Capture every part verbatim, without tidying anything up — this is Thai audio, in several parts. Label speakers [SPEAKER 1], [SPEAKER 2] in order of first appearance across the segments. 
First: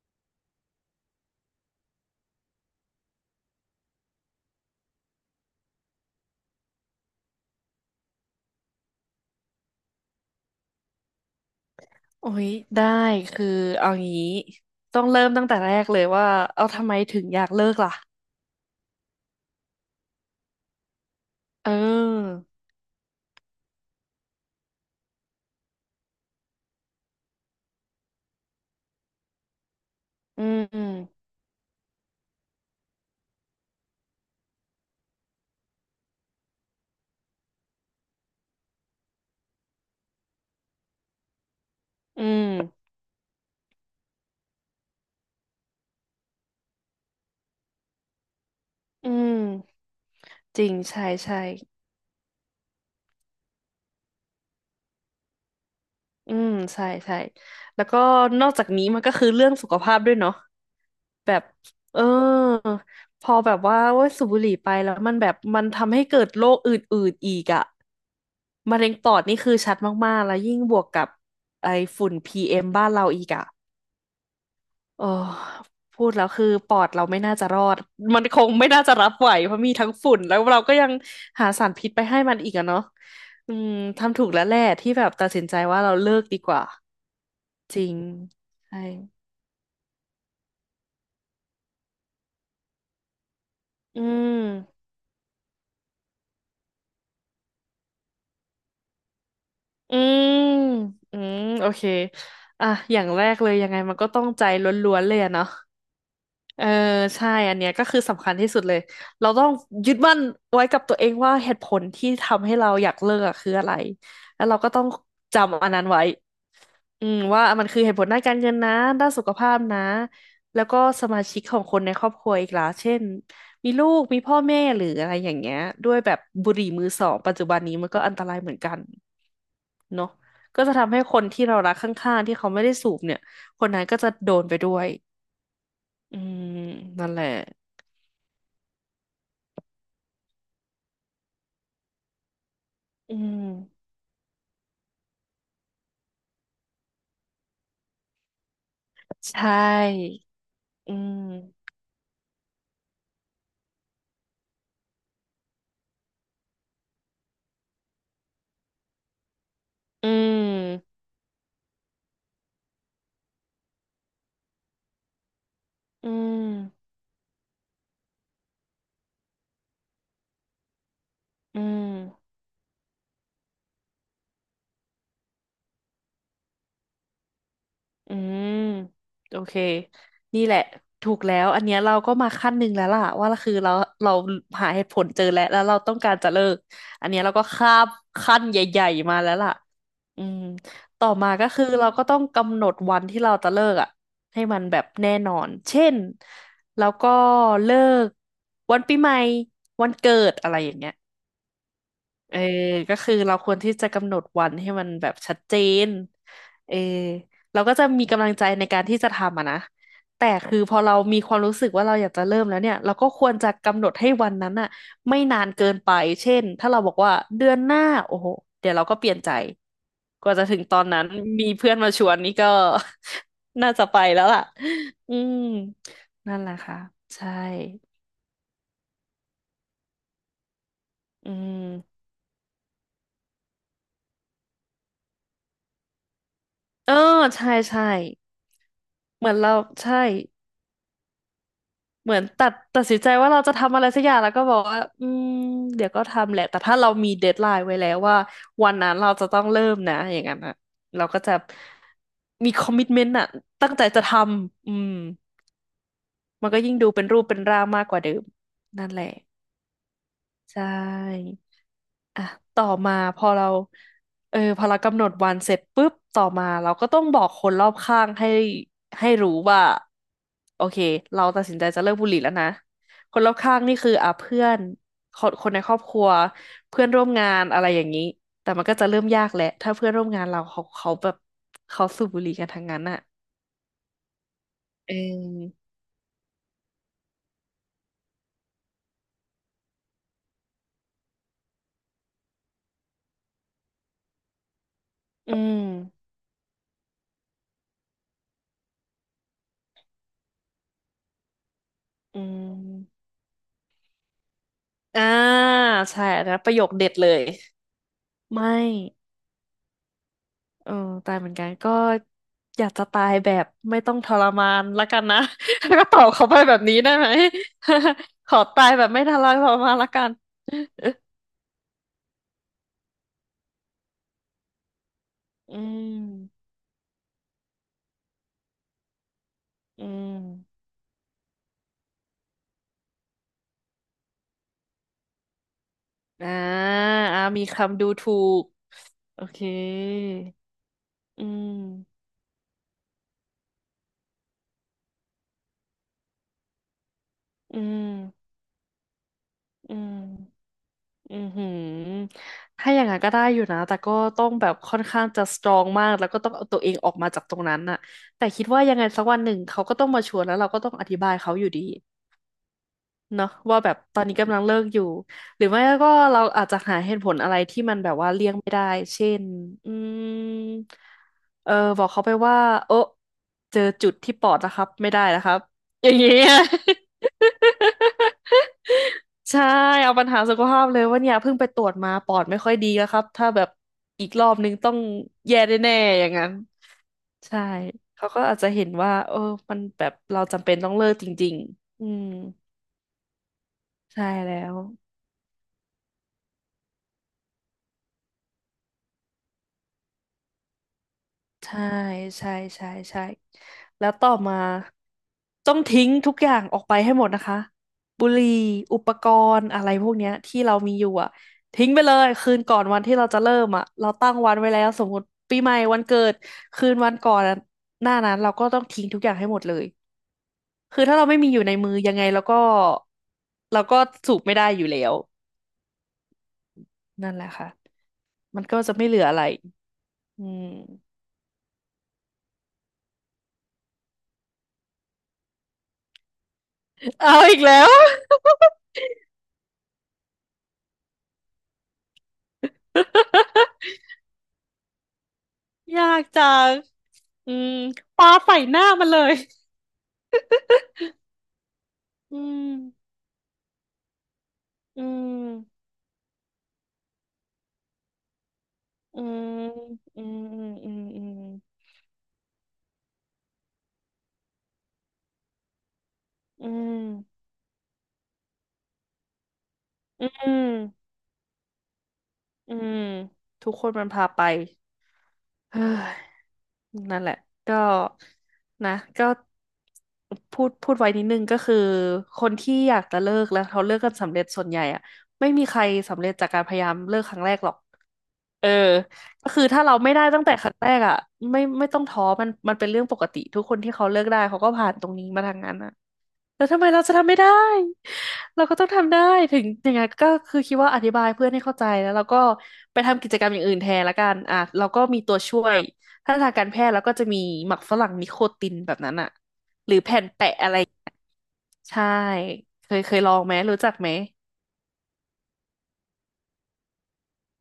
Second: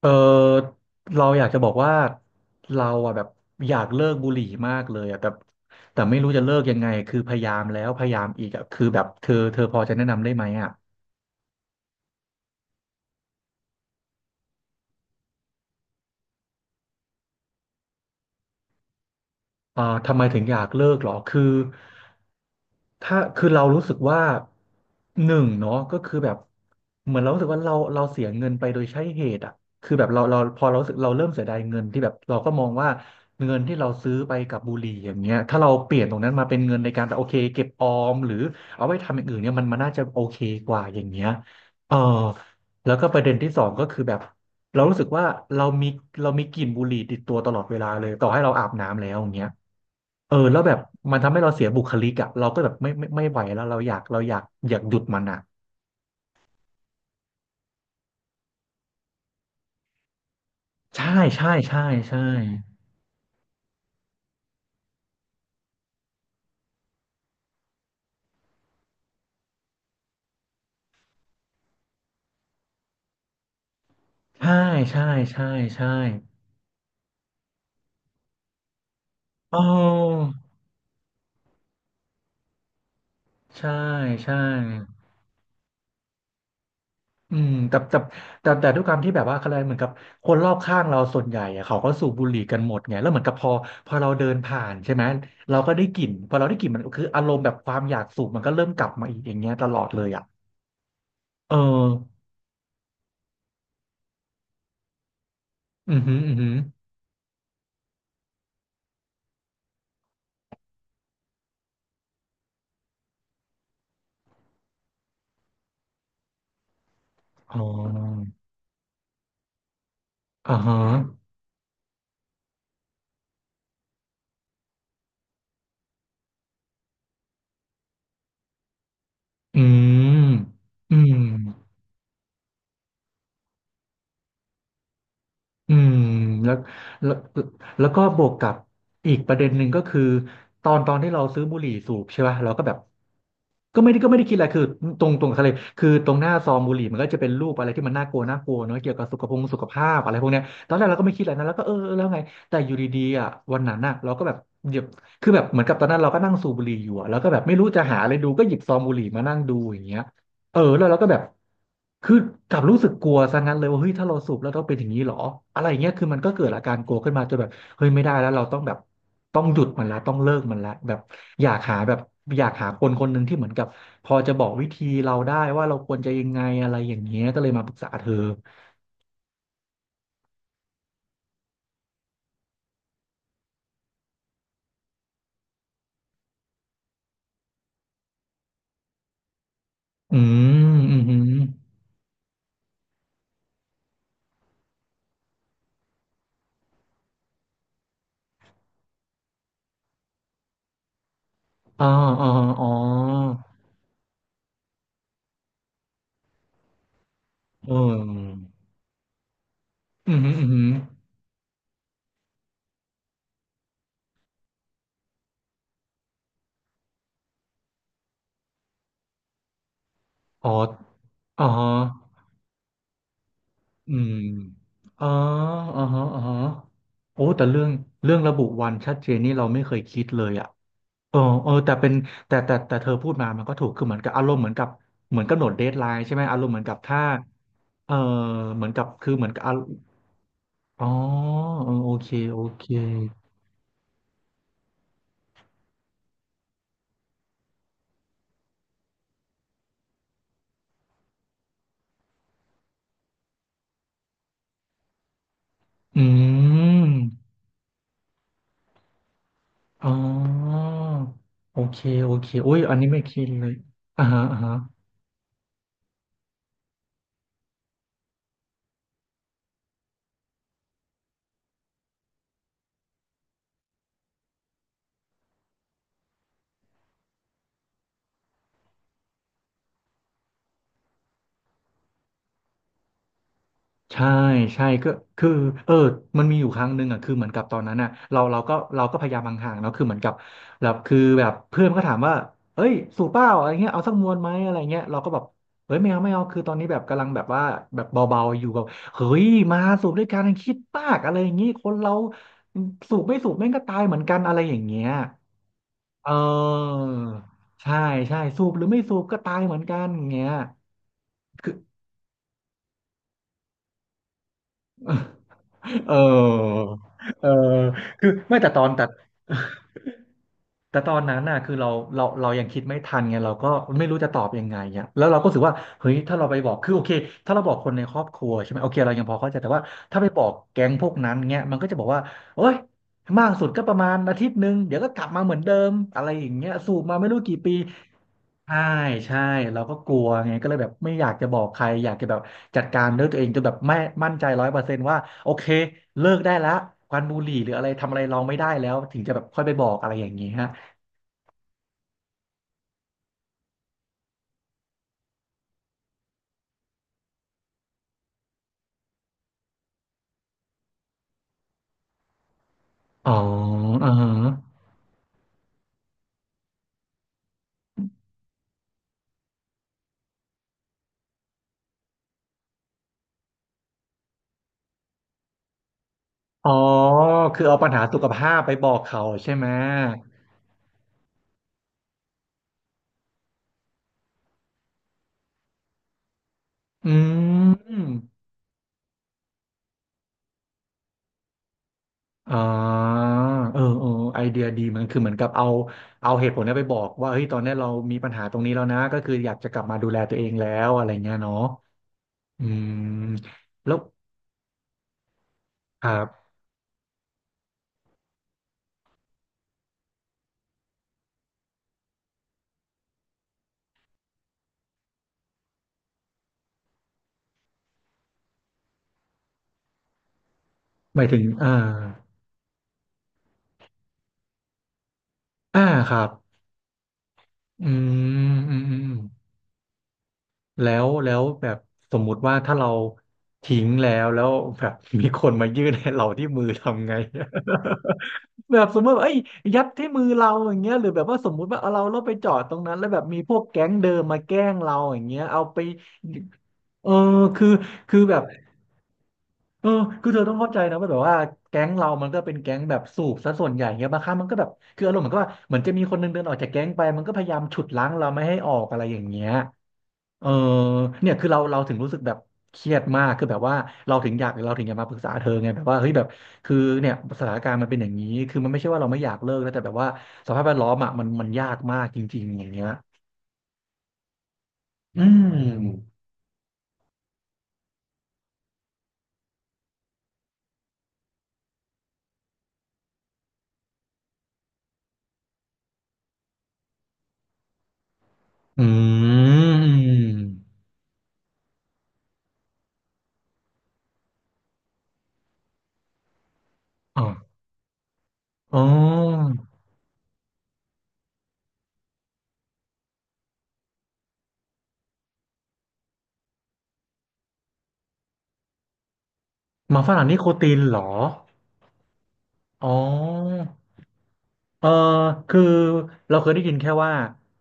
[SPEAKER 1] เออเราอยากจะบอกว่าเราอะแบบอยากเลิกบุหรี่มากเลยอะแต่แต่ไม่รู้จะเลิกยังไงคือพยายามแล้วพยายามอีกอะคือแบบเธอเธอพอจะแนะนำได้ไหมอะ
[SPEAKER 2] โอ้ยได้คือเอางี้ต้องเริ่มตั้งแต่แรกเลยว่าเอาทำไมถึงอยากเลิกล่ะ
[SPEAKER 1] เออทำไมถึงอยากเลิกเหรอคือ
[SPEAKER 2] เออ
[SPEAKER 1] ถ้าคือเรารู้สึกว่าหนึ่งเนาะก็คือแบบเหมือนเรารู้สึกว่าเราเราเสียเงินไปโดยใช่เหตุอ่ะคือแบบเราเรา
[SPEAKER 2] อื
[SPEAKER 1] พอเรารู้สึกเราเริ่
[SPEAKER 2] ม
[SPEAKER 1] มเสียดายเงินที่แบบเราก็มองว่าเงินที่เราซื้อไปกับบุหรี่อย่างเงี้ยถ้าเราเปลี่ยนตรงนั้นมาเป็นเงินในการแบบโอเคเก็บออมหรือเอาไว้ทำอย่างอื่นเนี่ยมันมันน่าจะโอเคกว่าอย่างเงี้ยเออ
[SPEAKER 2] อืม
[SPEAKER 1] แล้วก็ประเด็นที่สองก็คือแบบเรารู้สึกว่าเรามีเรามีกลิ่นบุหรี่ติดตัวตลอดเวลาเลยต่อให้เราอาบน้ำแล้
[SPEAKER 2] อื
[SPEAKER 1] วอย่างเงี้ย
[SPEAKER 2] ม
[SPEAKER 1] เออแล้
[SPEAKER 2] จ
[SPEAKER 1] ว
[SPEAKER 2] ริ
[SPEAKER 1] แบ
[SPEAKER 2] ง
[SPEAKER 1] บ
[SPEAKER 2] ใช่
[SPEAKER 1] มันทำให้
[SPEAKER 2] ใช่
[SPEAKER 1] เราเสียบุคลิกอ่ะเราก็แบบไม่ไม่ไม่ไหวแล้วเราอยากเราอยากอยากหยุดมันอ่ะ
[SPEAKER 2] อืมใช่ใช่แล้วก็นอกจากนี้มันก็คือเรื่องสุขภาพด้วยเนาะ
[SPEAKER 1] ใช่
[SPEAKER 2] แบบ
[SPEAKER 1] ใช่ใช่
[SPEAKER 2] เออ
[SPEAKER 1] ใช่
[SPEAKER 2] พอแบบว่าโอ้ยสูบบุหรี่ไปแล้วมันแบบมันทำให้เกิดโรคอื่นๆอีกอะมะเร็งปอดนี่คือชัดมากๆแล้วยิ่งบวกกับไอฝุ่น พี เอ็ม บ้านเราอีกอะ
[SPEAKER 1] ใช่ใช่
[SPEAKER 2] โอ้
[SPEAKER 1] ใช่ใช่
[SPEAKER 2] พูดแล้วคือปอดเราไม่น่าจะรอดมันคงไม่น่าจะรับไหวเพ
[SPEAKER 1] โอ
[SPEAKER 2] ราะมีทั้งฝุ่น
[SPEAKER 1] ้
[SPEAKER 2] แล้วเราก็ยังหาสารพิษไปให้มันอีกอะเนาะอืม
[SPEAKER 1] ใช่
[SPEAKER 2] ทำถูก
[SPEAKER 1] ใช่
[SPEAKER 2] แล้วแหละที่แบบตัดสินใจว่าเราเลิกดีกว่า
[SPEAKER 1] อืมแต่
[SPEAKER 2] จริ
[SPEAKER 1] แต่
[SPEAKER 2] ง
[SPEAKER 1] แต่แต่ด้
[SPEAKER 2] ใช่
[SPEAKER 1] วยความที่แบบว่าอะไรเหมือนกับคนรอบข้างเราส่วนใหญ่อะเขาก็สูบบุหรี่กันหมดไงแล้วเหมือนกับพอพอ
[SPEAKER 2] อื
[SPEAKER 1] เราเดินผ่าน
[SPEAKER 2] ม
[SPEAKER 1] ใช่ไหมเราก็ได้กลิ่นพอเราได้กลิ่นมันคืออารมณ์แบบความอยากสูบมันก็เริ่มกลับมาอีกอย่างเงี้ยตลอด
[SPEAKER 2] อื
[SPEAKER 1] เลยอ่ะ
[SPEAKER 2] มอืม
[SPEAKER 1] เออ
[SPEAKER 2] โอเคอ่ะอย่างแรกเลยยังไงมันก็ต้องใจล้วนๆเลยอะเนาะ
[SPEAKER 1] อือหืออือหือ
[SPEAKER 2] เออใช่อันเนี้ยก็คือสำคัญที่สุดเลยเราต้องยึดมั่นไว้กับตัวเองว่าเหตุผลที่ทำให้เราอยากเลิกอะคืออะไรแล้วเราก็ต้องจำอันนั้นไว้อืมว่า
[SPEAKER 1] อ๋อ
[SPEAKER 2] มันคือเหตุผลด้านการเงินนะด้านสุขภาพนะ
[SPEAKER 1] อ่า
[SPEAKER 2] แล้ว
[SPEAKER 1] ฮะ
[SPEAKER 2] ก็สมาชิกของคนในครอบครัวอีกล่ะเช่นมีลูกมีพ่อแม่หรืออะไรอย่างเงี้ยด้วยแบบบุหรี่มือสองปัจจุบันนี้มันก็อันตรายเหมือนกัน
[SPEAKER 1] อื
[SPEAKER 2] เนาะ
[SPEAKER 1] ม
[SPEAKER 2] ก็จะทำ
[SPEAKER 1] อื
[SPEAKER 2] ให้
[SPEAKER 1] ม
[SPEAKER 2] คนที่เรารักข้างๆที่เขาไม่ได้สูบเนี่ยคนนั้นก็จะโดนไปด้วย
[SPEAKER 1] อืม
[SPEAKER 2] อืม
[SPEAKER 1] แล้ว
[SPEAKER 2] นั่
[SPEAKER 1] แล้
[SPEAKER 2] น
[SPEAKER 1] ว
[SPEAKER 2] แหละ
[SPEAKER 1] แล้วก็บวกกับอีกประเด็นหนึ่งก็คือตอนตอนที่เราซื้อบุหรี่สูบใช่ป่ะเราก็แบบ
[SPEAKER 2] อื
[SPEAKER 1] ก็
[SPEAKER 2] ม
[SPEAKER 1] ไม่ได้ก็ไม่ได้คิดอะไรคือตรงตรงทะเลคือตรงหน้าซองบุหรี่มันก็จะเป็นรูปอะไรที่มันน่ากลัวน่ากลัวเนอะเกี่ยวกับสุขภา
[SPEAKER 2] ใช
[SPEAKER 1] พสุขภาพอะไร
[SPEAKER 2] ่
[SPEAKER 1] พวกเนี้ยตอนแรก
[SPEAKER 2] อื
[SPEAKER 1] เราก็ไม่คิดอะไรนะแล้วก็
[SPEAKER 2] ม
[SPEAKER 1] เออแล้วไงแต่อยู่ดีๆอ่ะวันนั้นน่ะเราก็แบบหยิบคือแบบเหมือนกับตอนนั้นเราก็นั่งสูบบุหรี่อยู่อะแล้วก็แบบไม่รู้จะหาอะไรดูก็หยิบซองบุหรี่มานั่งดูอย่างเงี้ย
[SPEAKER 2] อื
[SPEAKER 1] เออแล้ว
[SPEAKER 2] ม
[SPEAKER 1] เราก็แบบคือกลับรู้สึกกลัวซะงั้นเลยว่าเฮ้ยถ้าเราสูบแล้วต้องเป็นอย่างนี้เหรออะไรเงี้ยคือ
[SPEAKER 2] อื
[SPEAKER 1] มันก็เกิดอาการ
[SPEAKER 2] ม
[SPEAKER 1] กลัวขึ้นมาจนแบบเฮ้ยไม่ได้แล้วเราต้องแบบต้องหยุดมันละต้องเลิกมันละแบบอยาก
[SPEAKER 2] อื
[SPEAKER 1] หา
[SPEAKER 2] ม
[SPEAKER 1] แบบอยากหาคนคนหนึ่งที่เหมือนกับพอจะบอกวิธีเราได้ว่าเราควรจะยังไงอะไรอย่างเงี้ยก็เลยมาปรึกษาเธอ
[SPEAKER 2] อืมโอเคนี่แหละถูกแล้วอันเนี้ยเราก็มาขั้นหนึ่งแล้วล่ะว่าคือเราเราหาเหตุผลเจอแล้วแล้วเราต้องการจะเลิกอันเนี้ยเราก็ข้ามขั้นใหญ่ๆมาแล้วล่ะ
[SPEAKER 1] อื
[SPEAKER 2] อืม
[SPEAKER 1] มอืมอ
[SPEAKER 2] ต่อ
[SPEAKER 1] หืม
[SPEAKER 2] มาก็คือเราก็ต้องกำหนดวันที่เราจะเลิกอ่ะให้มันแบบแน่นอนเช่นแล้วก็เลิกวันปีใหม่วันเกิดอะไรอย่างเงี้ย
[SPEAKER 1] อ๋ออ๋อ
[SPEAKER 2] เออ
[SPEAKER 1] อ๋อ
[SPEAKER 2] ก็คือเราควรที่จะกำหนดวันให้มันแบบชัดเจนเออเรา
[SPEAKER 1] เอ
[SPEAKER 2] ก็จะมีกำลังใจ
[SPEAKER 1] อ
[SPEAKER 2] ในการที่จะทำอะนะ
[SPEAKER 1] อืมอ
[SPEAKER 2] แต่
[SPEAKER 1] หืมออือ
[SPEAKER 2] คือ
[SPEAKER 1] หือ
[SPEAKER 2] พอเรามีความรู้สึกว่าเราอยากจะเริ่มแล้วเนี่ยเราก็ควรจะกำหนดให้วันนั้นอะไม่นานเกินไปเช่นถ้าเราบอกว่าเดือนหน้าโอ้โหเดี๋ยวเราก็เปลี่ยนใจกว่าจะ
[SPEAKER 1] อ๋อ
[SPEAKER 2] ถึงตอนนั้น
[SPEAKER 1] อ๋
[SPEAKER 2] มี
[SPEAKER 1] อ
[SPEAKER 2] เพื่อนมาชวนนี่ก็ น่าจะ
[SPEAKER 1] อื
[SPEAKER 2] ไป
[SPEAKER 1] ม
[SPEAKER 2] แล้วล่ะ
[SPEAKER 1] อ๋อ
[SPEAKER 2] อืม
[SPEAKER 1] อ๋อฮะอ๋อ
[SPEAKER 2] นั่
[SPEAKER 1] ฮะ
[SPEAKER 2] นแหละค่ะ
[SPEAKER 1] โอ้
[SPEAKER 2] ใช่
[SPEAKER 1] แต่เรื่องเรื่องระบุวันชัดเจนนี่เราไม่เคยคิดเลยอ่ะเออ
[SPEAKER 2] อื
[SPEAKER 1] เออแต่เป็น
[SPEAKER 2] ม
[SPEAKER 1] แต่แต่แต่เธอพูดมามันก็ถูกคือเหมือนกับอารมณ์เหมือนกับเหมือนกำหนดเดดไลน์ใช่ไหมอารมณ์เหมือนกับ
[SPEAKER 2] เออ
[SPEAKER 1] ถ้า
[SPEAKER 2] ใช่ใช่
[SPEAKER 1] เออเหมือนกับคือเห
[SPEAKER 2] เห
[SPEAKER 1] มือ
[SPEAKER 2] มื
[SPEAKER 1] น
[SPEAKER 2] อน
[SPEAKER 1] กับอา
[SPEAKER 2] เราใช่
[SPEAKER 1] อ๋อเออโอเค
[SPEAKER 2] เหมือน
[SPEAKER 1] โอ
[SPEAKER 2] ตัด
[SPEAKER 1] เค
[SPEAKER 2] ตัดสินใจว่าเราจะทำอะไรสักอย่างแล้วก็บอกว่าอืมเดี๋ยวก็ทำแหละแต่ถ้าเรามีเดดไลน์ไว้แล้วว่าวันนั้นเราจะต้องเริ่มนะอย่างนั้นอะเราก็จะมีคอมมิ t เมนต์อะตั้งใจจะทำอืม
[SPEAKER 1] อื
[SPEAKER 2] มันก็ยิ่งดู
[SPEAKER 1] ม
[SPEAKER 2] เป็นรูปเป็นร่างมากกว่าเดิมนั่นแหละ
[SPEAKER 1] อ๋อ
[SPEAKER 2] ใช่
[SPEAKER 1] โอเคโอ
[SPEAKER 2] อ่ะ
[SPEAKER 1] เคโอ้ย
[SPEAKER 2] ต่อ
[SPEAKER 1] อันนี้
[SPEAKER 2] มา
[SPEAKER 1] ไม่
[SPEAKER 2] พ
[SPEAKER 1] คิด
[SPEAKER 2] อ
[SPEAKER 1] เล
[SPEAKER 2] เรา
[SPEAKER 1] ยอ่าฮะ
[SPEAKER 2] เอ
[SPEAKER 1] อ่า
[SPEAKER 2] อ
[SPEAKER 1] ฮะ
[SPEAKER 2] พอเรากำหนดวันเสร็จปุ๊บต่อมาเราก็ต้องบอกคนรอบข้างให้ให้รู้ว่าโอเคเราตัดสินใจจะเลิกบุหรี่แล้วนะคนรอบข้างนี่คืออ่ะเพื่อนคนคนในครอบครัวเพื่อนร่วมงานอะไรอย่างนี้แต่มันก็จะเริ่มยากแหละถ้าเพื่อนร่วมงานเราเขาเขาแบบเขาสูบบุหรี่กันทั้งนั้นอ่ะ
[SPEAKER 1] ใช่ใช่ก็
[SPEAKER 2] เอ
[SPEAKER 1] คือ
[SPEAKER 2] อ
[SPEAKER 1] เออมันมีอยู่ครั้งหนึ่งอ่ะคือเหมือนกับตอนนั้นอ่ะเราเราก็เราก็พยายามห่างๆเนาะคือเหมือนกับแบบคือแบบเพื่อนก็ถามว่าเอ้ยสูบเปล่าอะไรเงี้ยเอาสักมวนไหมอะไรเงี้ยเราก็แบบ
[SPEAKER 2] อืม
[SPEAKER 1] เอ้ยไม่เอาไม่เอาคือตอนนี้แบบกำลังแบบว่าแบบเบาๆอยู่แบบเฮ้ยมาสูบด้วยกันคิดมากอะไรอย่างงี้คนเรา
[SPEAKER 2] อื
[SPEAKER 1] สูบ
[SPEAKER 2] ม
[SPEAKER 1] ไม่สูบแม่งก็ตายเหมือนกันอะไรอย่างเงี้ย
[SPEAKER 2] อ่าใช่
[SPEAKER 1] เอ
[SPEAKER 2] อันะประโยค
[SPEAKER 1] อ
[SPEAKER 2] เด็ดเลย
[SPEAKER 1] ใช่ใช่สู
[SPEAKER 2] ไม่
[SPEAKER 1] บหรือไม่สูบก็ตายเหมือนกันอย่างเงี้ย
[SPEAKER 2] เออตายเหมือนกันก็อยากจะตายแบบไม่ต้องทรมานละกันนะ ก็
[SPEAKER 1] เอ
[SPEAKER 2] ตอบเขาไปแบบ
[SPEAKER 1] อ
[SPEAKER 2] นี้ได้ไหม
[SPEAKER 1] เออคือ
[SPEAKER 2] ข
[SPEAKER 1] ไม่
[SPEAKER 2] อ
[SPEAKER 1] แต่ตอ
[SPEAKER 2] ตา
[SPEAKER 1] น
[SPEAKER 2] ยแบ
[SPEAKER 1] แต่
[SPEAKER 2] บไม่ทร มานละกัน
[SPEAKER 1] แต่ตอนนั้นน่ะคือเราเราเรายังคิดไม่ทันไงเราก็ไม่รู้จะตอบยังไงอ่ะแล้วเราก็รู้สึก ว่า
[SPEAKER 2] อื
[SPEAKER 1] เฮ้ย
[SPEAKER 2] ม
[SPEAKER 1] ถ้าเราไปบอกคือโอเคถ้าเราบอกคนในครอบครัวใช่ไหมโอเคเรายังพอเข้าใจแต่ว่า
[SPEAKER 2] อื
[SPEAKER 1] ถ้าไปบอก
[SPEAKER 2] ม
[SPEAKER 1] แก๊งพวกนั้นเงี้ยมันก็จะบอกว่าโอ๊ยมากสุดก็ประมาณอาทิตย์หนึ่งเดี๋ยวก็กลับมาเหมือนเดิมอะไรอ
[SPEAKER 2] อ่า
[SPEAKER 1] ย่างเงี้ยสูบมาไม่รู้
[SPEAKER 2] อ่า
[SPEAKER 1] กี่
[SPEAKER 2] มี
[SPEAKER 1] ปี
[SPEAKER 2] คำดูถูก
[SPEAKER 1] ใช่ใช่
[SPEAKER 2] โอเค
[SPEAKER 1] เราก็กลัวไงก็เลยแบบไม่อยาก
[SPEAKER 2] อื
[SPEAKER 1] จะบอกใครอยาก
[SPEAKER 2] ม
[SPEAKER 1] จะแบบจัดการด้วยตัวเองจนแบบไม่มั่นใจร้อยเปอร์เซนต์ว่าโอเคเลิกได้แล้วควันบุหรี่หรือ
[SPEAKER 2] อื
[SPEAKER 1] อะไรทำอะไรเรา
[SPEAKER 2] ม
[SPEAKER 1] ไม่ได้แล้วถึงจะแบบค่อยไปบอ
[SPEAKER 2] อื
[SPEAKER 1] กอะ
[SPEAKER 2] ม
[SPEAKER 1] ไรอย่างนี้ฮะ
[SPEAKER 2] อือหือถ้าอย่างนั้นก็ได้อยู่นะ แต่ก็ต้องแบบค่อนข้างจะสตรองมากแล้วก็ต้องเอาตัวเองออกมาจากตรงนั้นน่ะแต่คิดว่ายังไงสักวันหนึ่งเขาก็ต้องมาชวนแล้วเราก็ต้องอธิบายเขาอยู่ดี
[SPEAKER 1] อ๋อ
[SPEAKER 2] เนาะว่าแบบ
[SPEAKER 1] อ่า
[SPEAKER 2] ตอน
[SPEAKER 1] ฮะ
[SPEAKER 2] นี้กำลังเลิกอยู่ หรือไม่ก็เราอาจจะหาเหตุผลอะไรที่มันแบบว่าเลี่ยงไม่ได้เช่นอืมเออบอกเขาไปว่าโอะเจอจุดที่ปอดนะครับไม่ได้นะครับอย่างเงี้ย
[SPEAKER 1] อ๋อคือเอาปัญหาสุขภาพไปบอกเขาใช่
[SPEAKER 2] ใช่
[SPEAKER 1] ไหม
[SPEAKER 2] เอาปัญหาสุขภาพเลยว่าเนี่ยเพิ่งไปตรวจมาปอดไม่ค่อยดีแล้วครับถ้าแบบอีกรอบนึงต้องแย่แน่ๆอย่างนั้น
[SPEAKER 1] อื
[SPEAKER 2] ใช่
[SPEAKER 1] ม
[SPEAKER 2] เขาก็อาจจะเห็นว่าเออมันแบบเราจำเป็นต้องเลิกจริงๆอืม
[SPEAKER 1] อ่าเออเออ
[SPEAKER 2] ใช่
[SPEAKER 1] ไอ
[SPEAKER 2] แล้
[SPEAKER 1] เดีย
[SPEAKER 2] ว
[SPEAKER 1] ดีเหมันคือเหมือนกับเอาเอาเหตุผลเนี้ยไปบอกว่าเฮ้ยตอนเนี้ยเรามีปัญหาตรงนี้แล้วนะก็คืออยากจะกลับมาดูแลตัวเองแล้วอะไรเงี้ยเนาะ
[SPEAKER 2] ใช่ใช่
[SPEAKER 1] อื
[SPEAKER 2] ใช่ใช่
[SPEAKER 1] มแล้ว
[SPEAKER 2] แล้วต่อมาต้อง
[SPEAKER 1] ค
[SPEAKER 2] ทิ้ง
[SPEAKER 1] รั
[SPEAKER 2] ทุก
[SPEAKER 1] บ
[SPEAKER 2] อย่างออกไปให้หมดนะคะบุหรี่อุปกรณ์อะไรพวกเนี้ยที่เรามีอยู่อ่ะทิ้งไปเลยคืนก่อนวันที่เราจะเริ่มอ่ะเราตั้งวันไว้แล้วสมมติปีใหม่วันเกิดคืนวันก่อนอะหน้านั้นเราก็ต้องทิ้งทุกอย่างให้หมดเลยคือถ้า
[SPEAKER 1] หมา
[SPEAKER 2] เรา
[SPEAKER 1] ย
[SPEAKER 2] ไม่
[SPEAKER 1] ถึง
[SPEAKER 2] มีอยู่ใน
[SPEAKER 1] อ่า
[SPEAKER 2] มือยังไงเราก็เราก็สูบไม่ได้อยู่แล้ว
[SPEAKER 1] อ่าครับ
[SPEAKER 2] นั่นแหละค่ะ
[SPEAKER 1] อืม
[SPEAKER 2] มัน
[SPEAKER 1] อื
[SPEAKER 2] ก็
[SPEAKER 1] ม
[SPEAKER 2] จะ
[SPEAKER 1] อื
[SPEAKER 2] ไม่
[SPEAKER 1] ม
[SPEAKER 2] เหลืออะไรอืม
[SPEAKER 1] แล้วแล้วแบบสมมุติว่าถ้าเราทิ้งแล้วแล้วแบบมีคนมายื่นให้เราที่มือทำไง
[SPEAKER 2] เอาอีกแล้ว
[SPEAKER 1] แบบสมมติว่าเอ้ยยัดที่มือเราอย่างเงี้ยหรือแบบว่าสมมุติว่าเอาเราเราไปจอดตรงนั้นแล้วแบบมีพวกแก๊งเดิมมาแกล้งเราอย่างเงี้ยเอาไป
[SPEAKER 2] ยากจัง
[SPEAKER 1] เออ
[SPEAKER 2] อื
[SPEAKER 1] คือ
[SPEAKER 2] ม
[SPEAKER 1] คือ
[SPEAKER 2] ปา
[SPEAKER 1] แบบ
[SPEAKER 2] ใส่หน้ามันเลย
[SPEAKER 1] เออคือเธอต้องเข้าใจนะว่าแบบว่าแก๊งเรามัน
[SPEAKER 2] อื
[SPEAKER 1] ก็เป็น
[SPEAKER 2] ม
[SPEAKER 1] แก๊งแบบสูบซะส่วนใหญ่เงี้ยบางครั้งมันก็แบบคื
[SPEAKER 2] อื
[SPEAKER 1] ออารมณ์เหมือนกับว่าเหมือน
[SPEAKER 2] ม
[SPEAKER 1] จะมีคนหนึงเดินออกจากแก๊งไปมันก็พยายามฉุดรั้งเราไม่ให้ออกอะไรอ
[SPEAKER 2] อื
[SPEAKER 1] ย่างเงี้
[SPEAKER 2] ม
[SPEAKER 1] ย
[SPEAKER 2] อืม
[SPEAKER 1] เออ
[SPEAKER 2] อืมอื
[SPEAKER 1] เนี่
[SPEAKER 2] ม
[SPEAKER 1] ยคือเราเราถึงรู้สึกแบบเครียดมากคือแบบว่าเราถึงอยากเราถึงอยากมาปรึกษาเธอไงแบบว่าเฮ้ยแบบ
[SPEAKER 2] อื
[SPEAKER 1] คือ
[SPEAKER 2] ม
[SPEAKER 1] เนี่ยสถานการณ์มันเป็นอย่างนี้คือมันไม่ใช่ว่าเราไม่อยากเลิกนะแต่แบบว่า
[SPEAKER 2] อื
[SPEAKER 1] สภาพ
[SPEAKER 2] ม
[SPEAKER 1] แวดล้อมอ่ะมันมันยากมากจริงๆอย่าง
[SPEAKER 2] อื
[SPEAKER 1] เงี้ย
[SPEAKER 2] มทุกคนมันพาไป
[SPEAKER 1] อื
[SPEAKER 2] เฮ้
[SPEAKER 1] ม
[SPEAKER 2] ยนั่นแหละก็นะก็พูดพูดไว้นิดนึงก็คือ คนที่อยากจะเลิกแล้วเขาเลิกกันสำเร็จส่วนใหญ่อะไม่มีใครสำเร็จจากการพยายามเลิกครั้งแรกหรอก เออ
[SPEAKER 1] อื
[SPEAKER 2] ก็คือถ้าเราไม่ได้
[SPEAKER 1] ม
[SPEAKER 2] ตั้งแต่ครั้งแรกอ่ะไม่ไม่ต้องท้อมันมันเป็นเรื่องปกติทุกคนที่เขาเลิกได้เขาก็ผ่านตรงนี้มาทางนั้นอ่ะแล้วทำไมเราจะ
[SPEAKER 1] อ๋อ
[SPEAKER 2] ทำไม่ได้เราก็
[SPEAKER 1] อ๋
[SPEAKER 2] ต้องทำได้
[SPEAKER 1] อ
[SPEAKER 2] ถึงยังไงก็คือคิดว่าอธิบายเพื่อนให้เข้าใจแล้วเราก็ไปทำกิจกรรมอย่างอื่นแทนละกันอ่ะเราก็มีตัวช่วยถ้าทางการแพทย์เราก็จะมีหมักฝรั่งนิโคตินแบบนั้นอ่ะ
[SPEAKER 1] หมาฝรั่งนี่โค
[SPEAKER 2] แปะ
[SPEAKER 1] ตี
[SPEAKER 2] อะไร
[SPEAKER 1] นเหรอ
[SPEAKER 2] ใช่
[SPEAKER 1] อ๋
[SPEAKER 2] เค
[SPEAKER 1] อ
[SPEAKER 2] ยเคยลองไหมรู้จักไหม
[SPEAKER 1] เออคือเราเคยได้ยินแค่ว่า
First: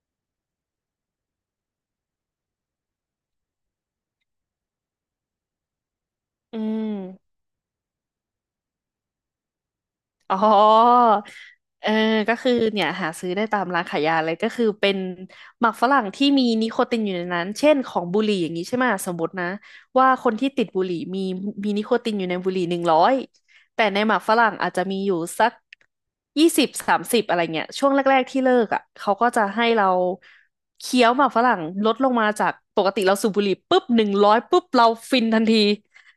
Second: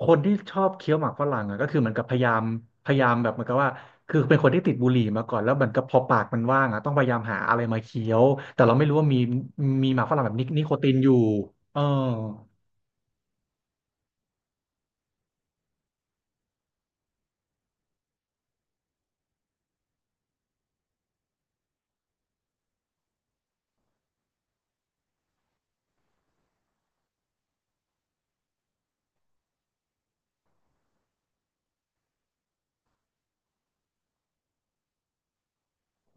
[SPEAKER 1] คนที่ชอบเคี้ยวหมากฝรั่งอะก็คือเหมือนกับพยายามพยายามแบบเหมือนกับว่าคือเป็นคนที่ติดบุหรี่มาก่อนแล้วเหมือนกับพอปากมัน
[SPEAKER 2] อื
[SPEAKER 1] ว่างอะต้
[SPEAKER 2] ม
[SPEAKER 1] องพยายามหาอะไรมาเคี้ยวแต่เราไม่รู้ว่ามีมีหมากฝรั่งแบ
[SPEAKER 2] อ๋
[SPEAKER 1] บ
[SPEAKER 2] อ
[SPEAKER 1] นินิโคตินอยู่เออ
[SPEAKER 2] เออก็คือเนี่ยหาซื้อได้ตามร้านขายยาเลยก็คือเป็นหมากฝรั่งที่มีนิโคตินอยู่ในนั้นเช่นของบุหรี่อย่างนี้ใช่ไหมสมมตินะว่าคนที่ติดบุหรี่มีมีนิโคตินอยู่ในบุหรี่หนึ่งร้อยแต่ในหมากฝรั่งอาจจะมีอยู่สักยี่สิบสามสิบอะไรเงี้ยช่วงแรกๆที่เลิกอ่ะเขาก็จะให้เราเคี้ยวหมากฝรั่งลดลงมาจากปกติเราสูบบุหรี่ปุ๊บหนึ่งร้อยปุ๊บเราฟินทันที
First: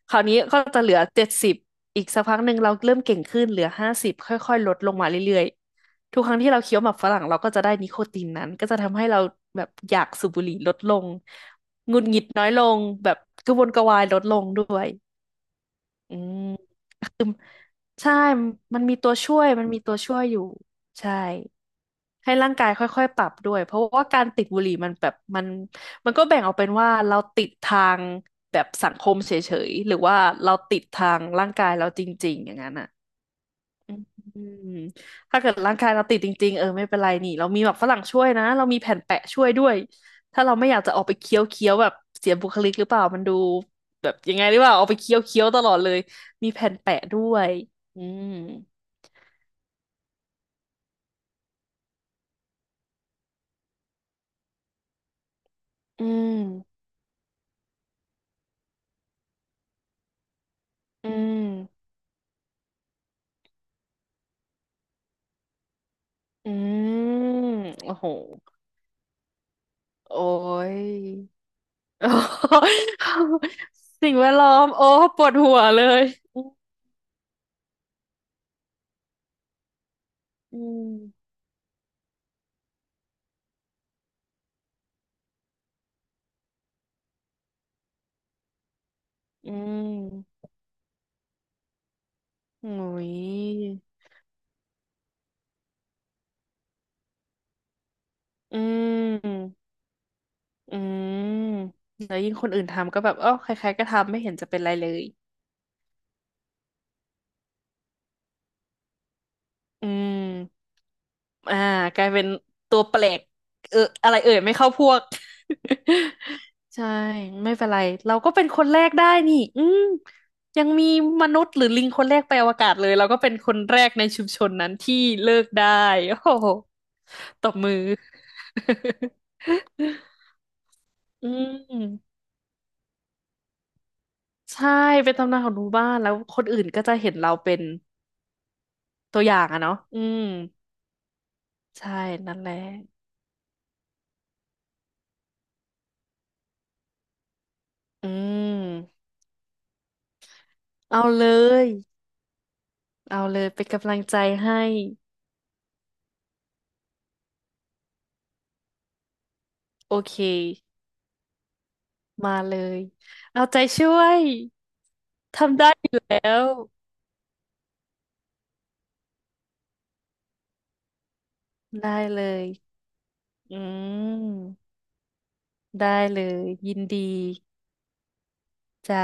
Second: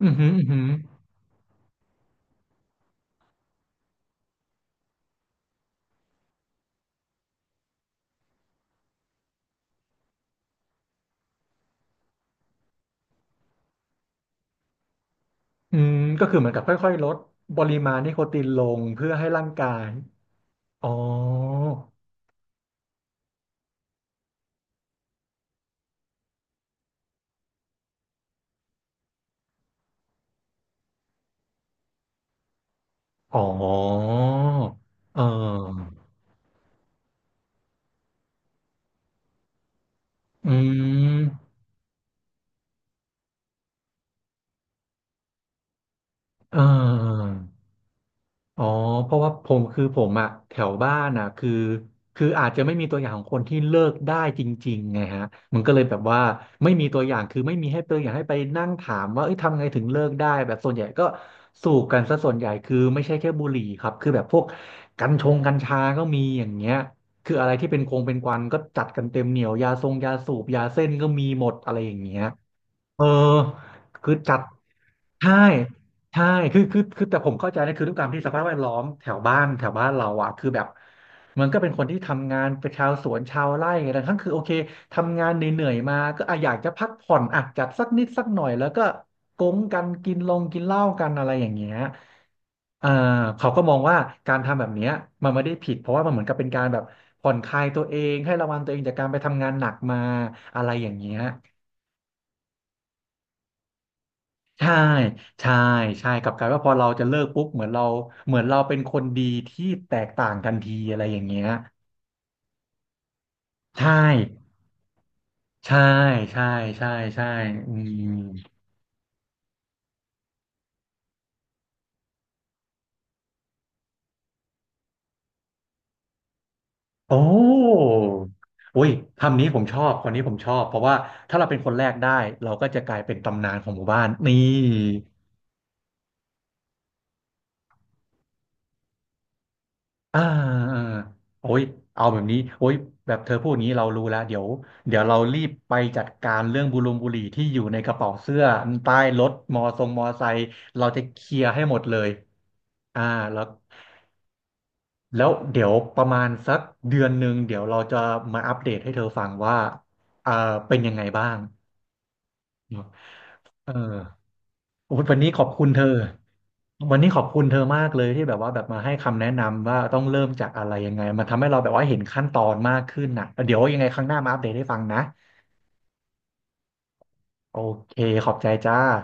[SPEAKER 1] อื
[SPEAKER 2] ค
[SPEAKER 1] อ
[SPEAKER 2] ราว
[SPEAKER 1] หือ
[SPEAKER 2] นี้
[SPEAKER 1] อือ
[SPEAKER 2] ก็
[SPEAKER 1] หือ
[SPEAKER 2] จะเหลือเจ็ดสิบ อีกสักพักหนึ่งเราเริ่มเก่งขึ้นเหลือห้าสิบค่อยๆลดลงมาเรื่อยๆทุกครั้งที่เราเคี้ยวหมากฝรั่งเราก็จะได้นิโคตินนั้นก็จะทำให้เราแบบอยากสูบบุหรี่ลดลงหงุดหงิดน้อยลงแบบกระวนกระวายลดลงด้วย
[SPEAKER 1] อืม
[SPEAKER 2] อื
[SPEAKER 1] ก็คือเหมือนกับ
[SPEAKER 2] ม
[SPEAKER 1] ค่อยๆลดปริมาณนิ
[SPEAKER 2] ใช่
[SPEAKER 1] โคตินล
[SPEAKER 2] มั
[SPEAKER 1] ง
[SPEAKER 2] นมี
[SPEAKER 1] เพื่
[SPEAKER 2] ตั
[SPEAKER 1] อ
[SPEAKER 2] ว
[SPEAKER 1] ให้
[SPEAKER 2] ช่ว
[SPEAKER 1] ร่า
[SPEAKER 2] ย
[SPEAKER 1] ง
[SPEAKER 2] มั
[SPEAKER 1] กา
[SPEAKER 2] นมี
[SPEAKER 1] ย
[SPEAKER 2] ตัวช่วยอยู่
[SPEAKER 1] อ๋อ
[SPEAKER 2] ใช่ให้ร่างกายค่อยๆปรับด้วยเพราะว่าการติดบุหรี่มันแบบมันมันก็แบ่งออกเป็นว่าเราติดทางแบบสังคมเฉยๆหรือว่าเราติดทางร่างกายเราจริงๆอย่างนั้นอ่ะ
[SPEAKER 1] อ๋อ
[SPEAKER 2] อืม
[SPEAKER 1] เ
[SPEAKER 2] ถ้าเกิดร่าง
[SPEAKER 1] ออ
[SPEAKER 2] กายเราติดจริงๆเออไม่เป็นไรนี่เรามีแบบฝรั่งช่วยนะเรามีแผ่นแปะช่วยด้วยถ้าเรา
[SPEAKER 1] อื
[SPEAKER 2] ไม่อยากจะออกไป
[SPEAKER 1] ม
[SPEAKER 2] เคี้ยวเคี้ยวแบบเสียบุคลิกหรือเปล่ามันดูแบบยังไงหรือเปล่าออกไปเคี้ยวเคี้ยวตลอดเลยมี
[SPEAKER 1] เออ
[SPEAKER 2] แผ่นแปะด้วยอืม
[SPEAKER 1] อ๋อเพราะว่าผมคือผมอะแถวบ้านอะคือคืออาจจะไม่มีตัวอย่างของคนที่เลิกได้จริงๆไงฮะมันก็เลยแบบ
[SPEAKER 2] อื
[SPEAKER 1] ว่าไม่
[SPEAKER 2] ม
[SPEAKER 1] มีตัวอย่างคือไม่มีให้ตัวอย่างให้ไปนั่งถามว่าเอ้ยทำไงถึงเลิกได้แบบส่วนใหญ่ก็
[SPEAKER 2] อืม
[SPEAKER 1] สูบกันซะส่วนใหญ่คือไม่ใช่แค่บุหรี่ครับคือแบบพวกกัญชงกัญชาก็มีอย่า
[SPEAKER 2] อื
[SPEAKER 1] งเงี้ยคืออะ
[SPEAKER 2] ม
[SPEAKER 1] ไรที่เป็นค
[SPEAKER 2] โอ้
[SPEAKER 1] ง
[SPEAKER 2] โห
[SPEAKER 1] เป็นควันก็จัดกันเต็มเหนียวยาทรงยา
[SPEAKER 2] โอ้
[SPEAKER 1] สูบยา
[SPEAKER 2] ย
[SPEAKER 1] เส้นก็มีหมดอะไรอย่าง
[SPEAKER 2] โ
[SPEAKER 1] เงี้ย
[SPEAKER 2] อ้
[SPEAKER 1] เออ
[SPEAKER 2] ย
[SPEAKER 1] คื
[SPEAKER 2] สิ่
[SPEAKER 1] อ
[SPEAKER 2] งแว
[SPEAKER 1] จั
[SPEAKER 2] ด
[SPEAKER 1] ด
[SPEAKER 2] ล้อมโอ้ปว
[SPEAKER 1] ใช่
[SPEAKER 2] ดหัวเลย
[SPEAKER 1] ใช่คือคือคือแต่ผมเข้าใจนะคือด้วยความที่สภาพแวดล้อมแถวบ้านแถวบ้านเราอ่ะคือ
[SPEAKER 2] อื
[SPEAKER 1] แบบ
[SPEAKER 2] ม
[SPEAKER 1] มันก็เป็นคนที่ทำงานเป็นชาวสวนชาวไร่อะไรทั้งคือโอเคทำงานเหนื่อยๆมาก็อ่ะอยากจะพักผ่อนอ่ะจัดสักนิดสักหน่อยแล้วก็โก๊
[SPEAKER 2] อื
[SPEAKER 1] งกันกินลง
[SPEAKER 2] ม
[SPEAKER 1] กินเหล้ากันอะไรอย่างเงี้ย
[SPEAKER 2] อืม
[SPEAKER 1] เอ
[SPEAKER 2] โอ้
[SPEAKER 1] อ
[SPEAKER 2] ย
[SPEAKER 1] เขาก็มองว่าการทำแบบเนี้ยมันไม่ได้ผิดเพราะว่ามันเหมือนกับเป็นการแบบผ่อนคลายตัวเองให้ระวั
[SPEAKER 2] อื
[SPEAKER 1] งตัวเองจากการไปทำงานหนั
[SPEAKER 2] ม
[SPEAKER 1] กมาอะไร
[SPEAKER 2] อื
[SPEAKER 1] อย่างเงี้ย
[SPEAKER 2] มแล้วยิ่งคนอื่นทำก็แบบเออใครๆก็ทำไม่เห็นจะเป็นไร
[SPEAKER 1] ใช่
[SPEAKER 2] เลย
[SPEAKER 1] ใช่ใช่กลับกลายว่าพอเราจะเลิกปุ๊บเหมือนเราเหมือนเราเป็นคนดีที่
[SPEAKER 2] อื
[SPEAKER 1] แตกต่างทัน
[SPEAKER 2] ม
[SPEAKER 1] ทีอะไรอย่างเงี้ย
[SPEAKER 2] อ่ากลายเป็นตัวแปลกเออ
[SPEAKER 1] ใช่
[SPEAKER 2] อะไรเอ่ยไม่เข้าพวก
[SPEAKER 1] ใช่ใช่
[SPEAKER 2] ใช่
[SPEAKER 1] ใช่ใช่
[SPEAKER 2] ไม่เป็น
[SPEAKER 1] อื
[SPEAKER 2] ไร
[SPEAKER 1] ม
[SPEAKER 2] เราก็เป็นคนแรกได้นี่อืมยังมีมนุษย์หรือลิงคนแรกไปอวกาศเลยเราก็เป็นคนแรกในชุมชนนั้นที่เลิกได้ โอ้โห
[SPEAKER 1] โอ้
[SPEAKER 2] ตบมือ
[SPEAKER 1] อุ้ยคำนี้ผมชอบคนนี้ผมชอบ เพราะว่า
[SPEAKER 2] อื
[SPEAKER 1] ถ้าเราเป็นคนแร
[SPEAKER 2] ม
[SPEAKER 1] กได้เราก็จะกลายเป็นตำนานของหมู่บ้านนี่
[SPEAKER 2] ใช่เป็นตำนานของหมู่บ้านแล้วคนอื่นก็จะเห็นเราเป็นตัวอย่างอะเนาะอื
[SPEAKER 1] อ่า
[SPEAKER 2] ม
[SPEAKER 1] อ่าโอ้ย
[SPEAKER 2] ใช่
[SPEAKER 1] เอาแบบ
[SPEAKER 2] นั่
[SPEAKER 1] นี้
[SPEAKER 2] นแหละ
[SPEAKER 1] โอ้ยแบบเธอพูดอย่างนี้เรารู้แล้วเดี๋ยวเดี๋ยวเรารีบไปจัดการเรื่องบุรงบุหรี่ที่อยู่ในกระ
[SPEAKER 2] อื
[SPEAKER 1] เป๋าเสื้อใต้
[SPEAKER 2] ม
[SPEAKER 1] รถมอทรงมอไซค์เรา
[SPEAKER 2] เอา
[SPEAKER 1] จะเค
[SPEAKER 2] เล
[SPEAKER 1] ลียร์ให้
[SPEAKER 2] ย
[SPEAKER 1] หมดเลยอ่า
[SPEAKER 2] เอาเล
[SPEAKER 1] แล้ว
[SPEAKER 2] ยเป็นกำลังใจให้
[SPEAKER 1] แล้วเดี๋ยวประมาณสักเดือนหนึ่งเดี๋ยวเราจะมาอัปเดตให้เธอฟังว่า
[SPEAKER 2] โอเค
[SPEAKER 1] เอ่อเป็นยังไงบ้าง
[SPEAKER 2] มาเล
[SPEAKER 1] เน
[SPEAKER 2] ย
[SPEAKER 1] อะ
[SPEAKER 2] เอาใจ
[SPEAKER 1] เออ
[SPEAKER 2] ช่วย
[SPEAKER 1] โอ้ยวันนี้ขอบ
[SPEAKER 2] ทำ
[SPEAKER 1] คุณ
[SPEAKER 2] ได้
[SPEAKER 1] เธอ
[SPEAKER 2] อยู่แล้ว
[SPEAKER 1] วันนี้ขอบคุณเธอมากเลยที่แบบว่าแบบมาให้คำแนะนำว่าต้องเริ่มจากอะไรยังไงมันทำให้เราแบบว่า
[SPEAKER 2] ได้
[SPEAKER 1] เห็น
[SPEAKER 2] เล
[SPEAKER 1] ขั้นตอ
[SPEAKER 2] ย
[SPEAKER 1] นมากขึ้นน่ะเดี๋
[SPEAKER 2] อื
[SPEAKER 1] ยวยังไงครั้งหน้ามาอัปเดต
[SPEAKER 2] ม
[SPEAKER 1] ให้ฟังนะ
[SPEAKER 2] ได้เลยยินดี
[SPEAKER 1] โอเคขอบใจจ้า
[SPEAKER 2] จ้า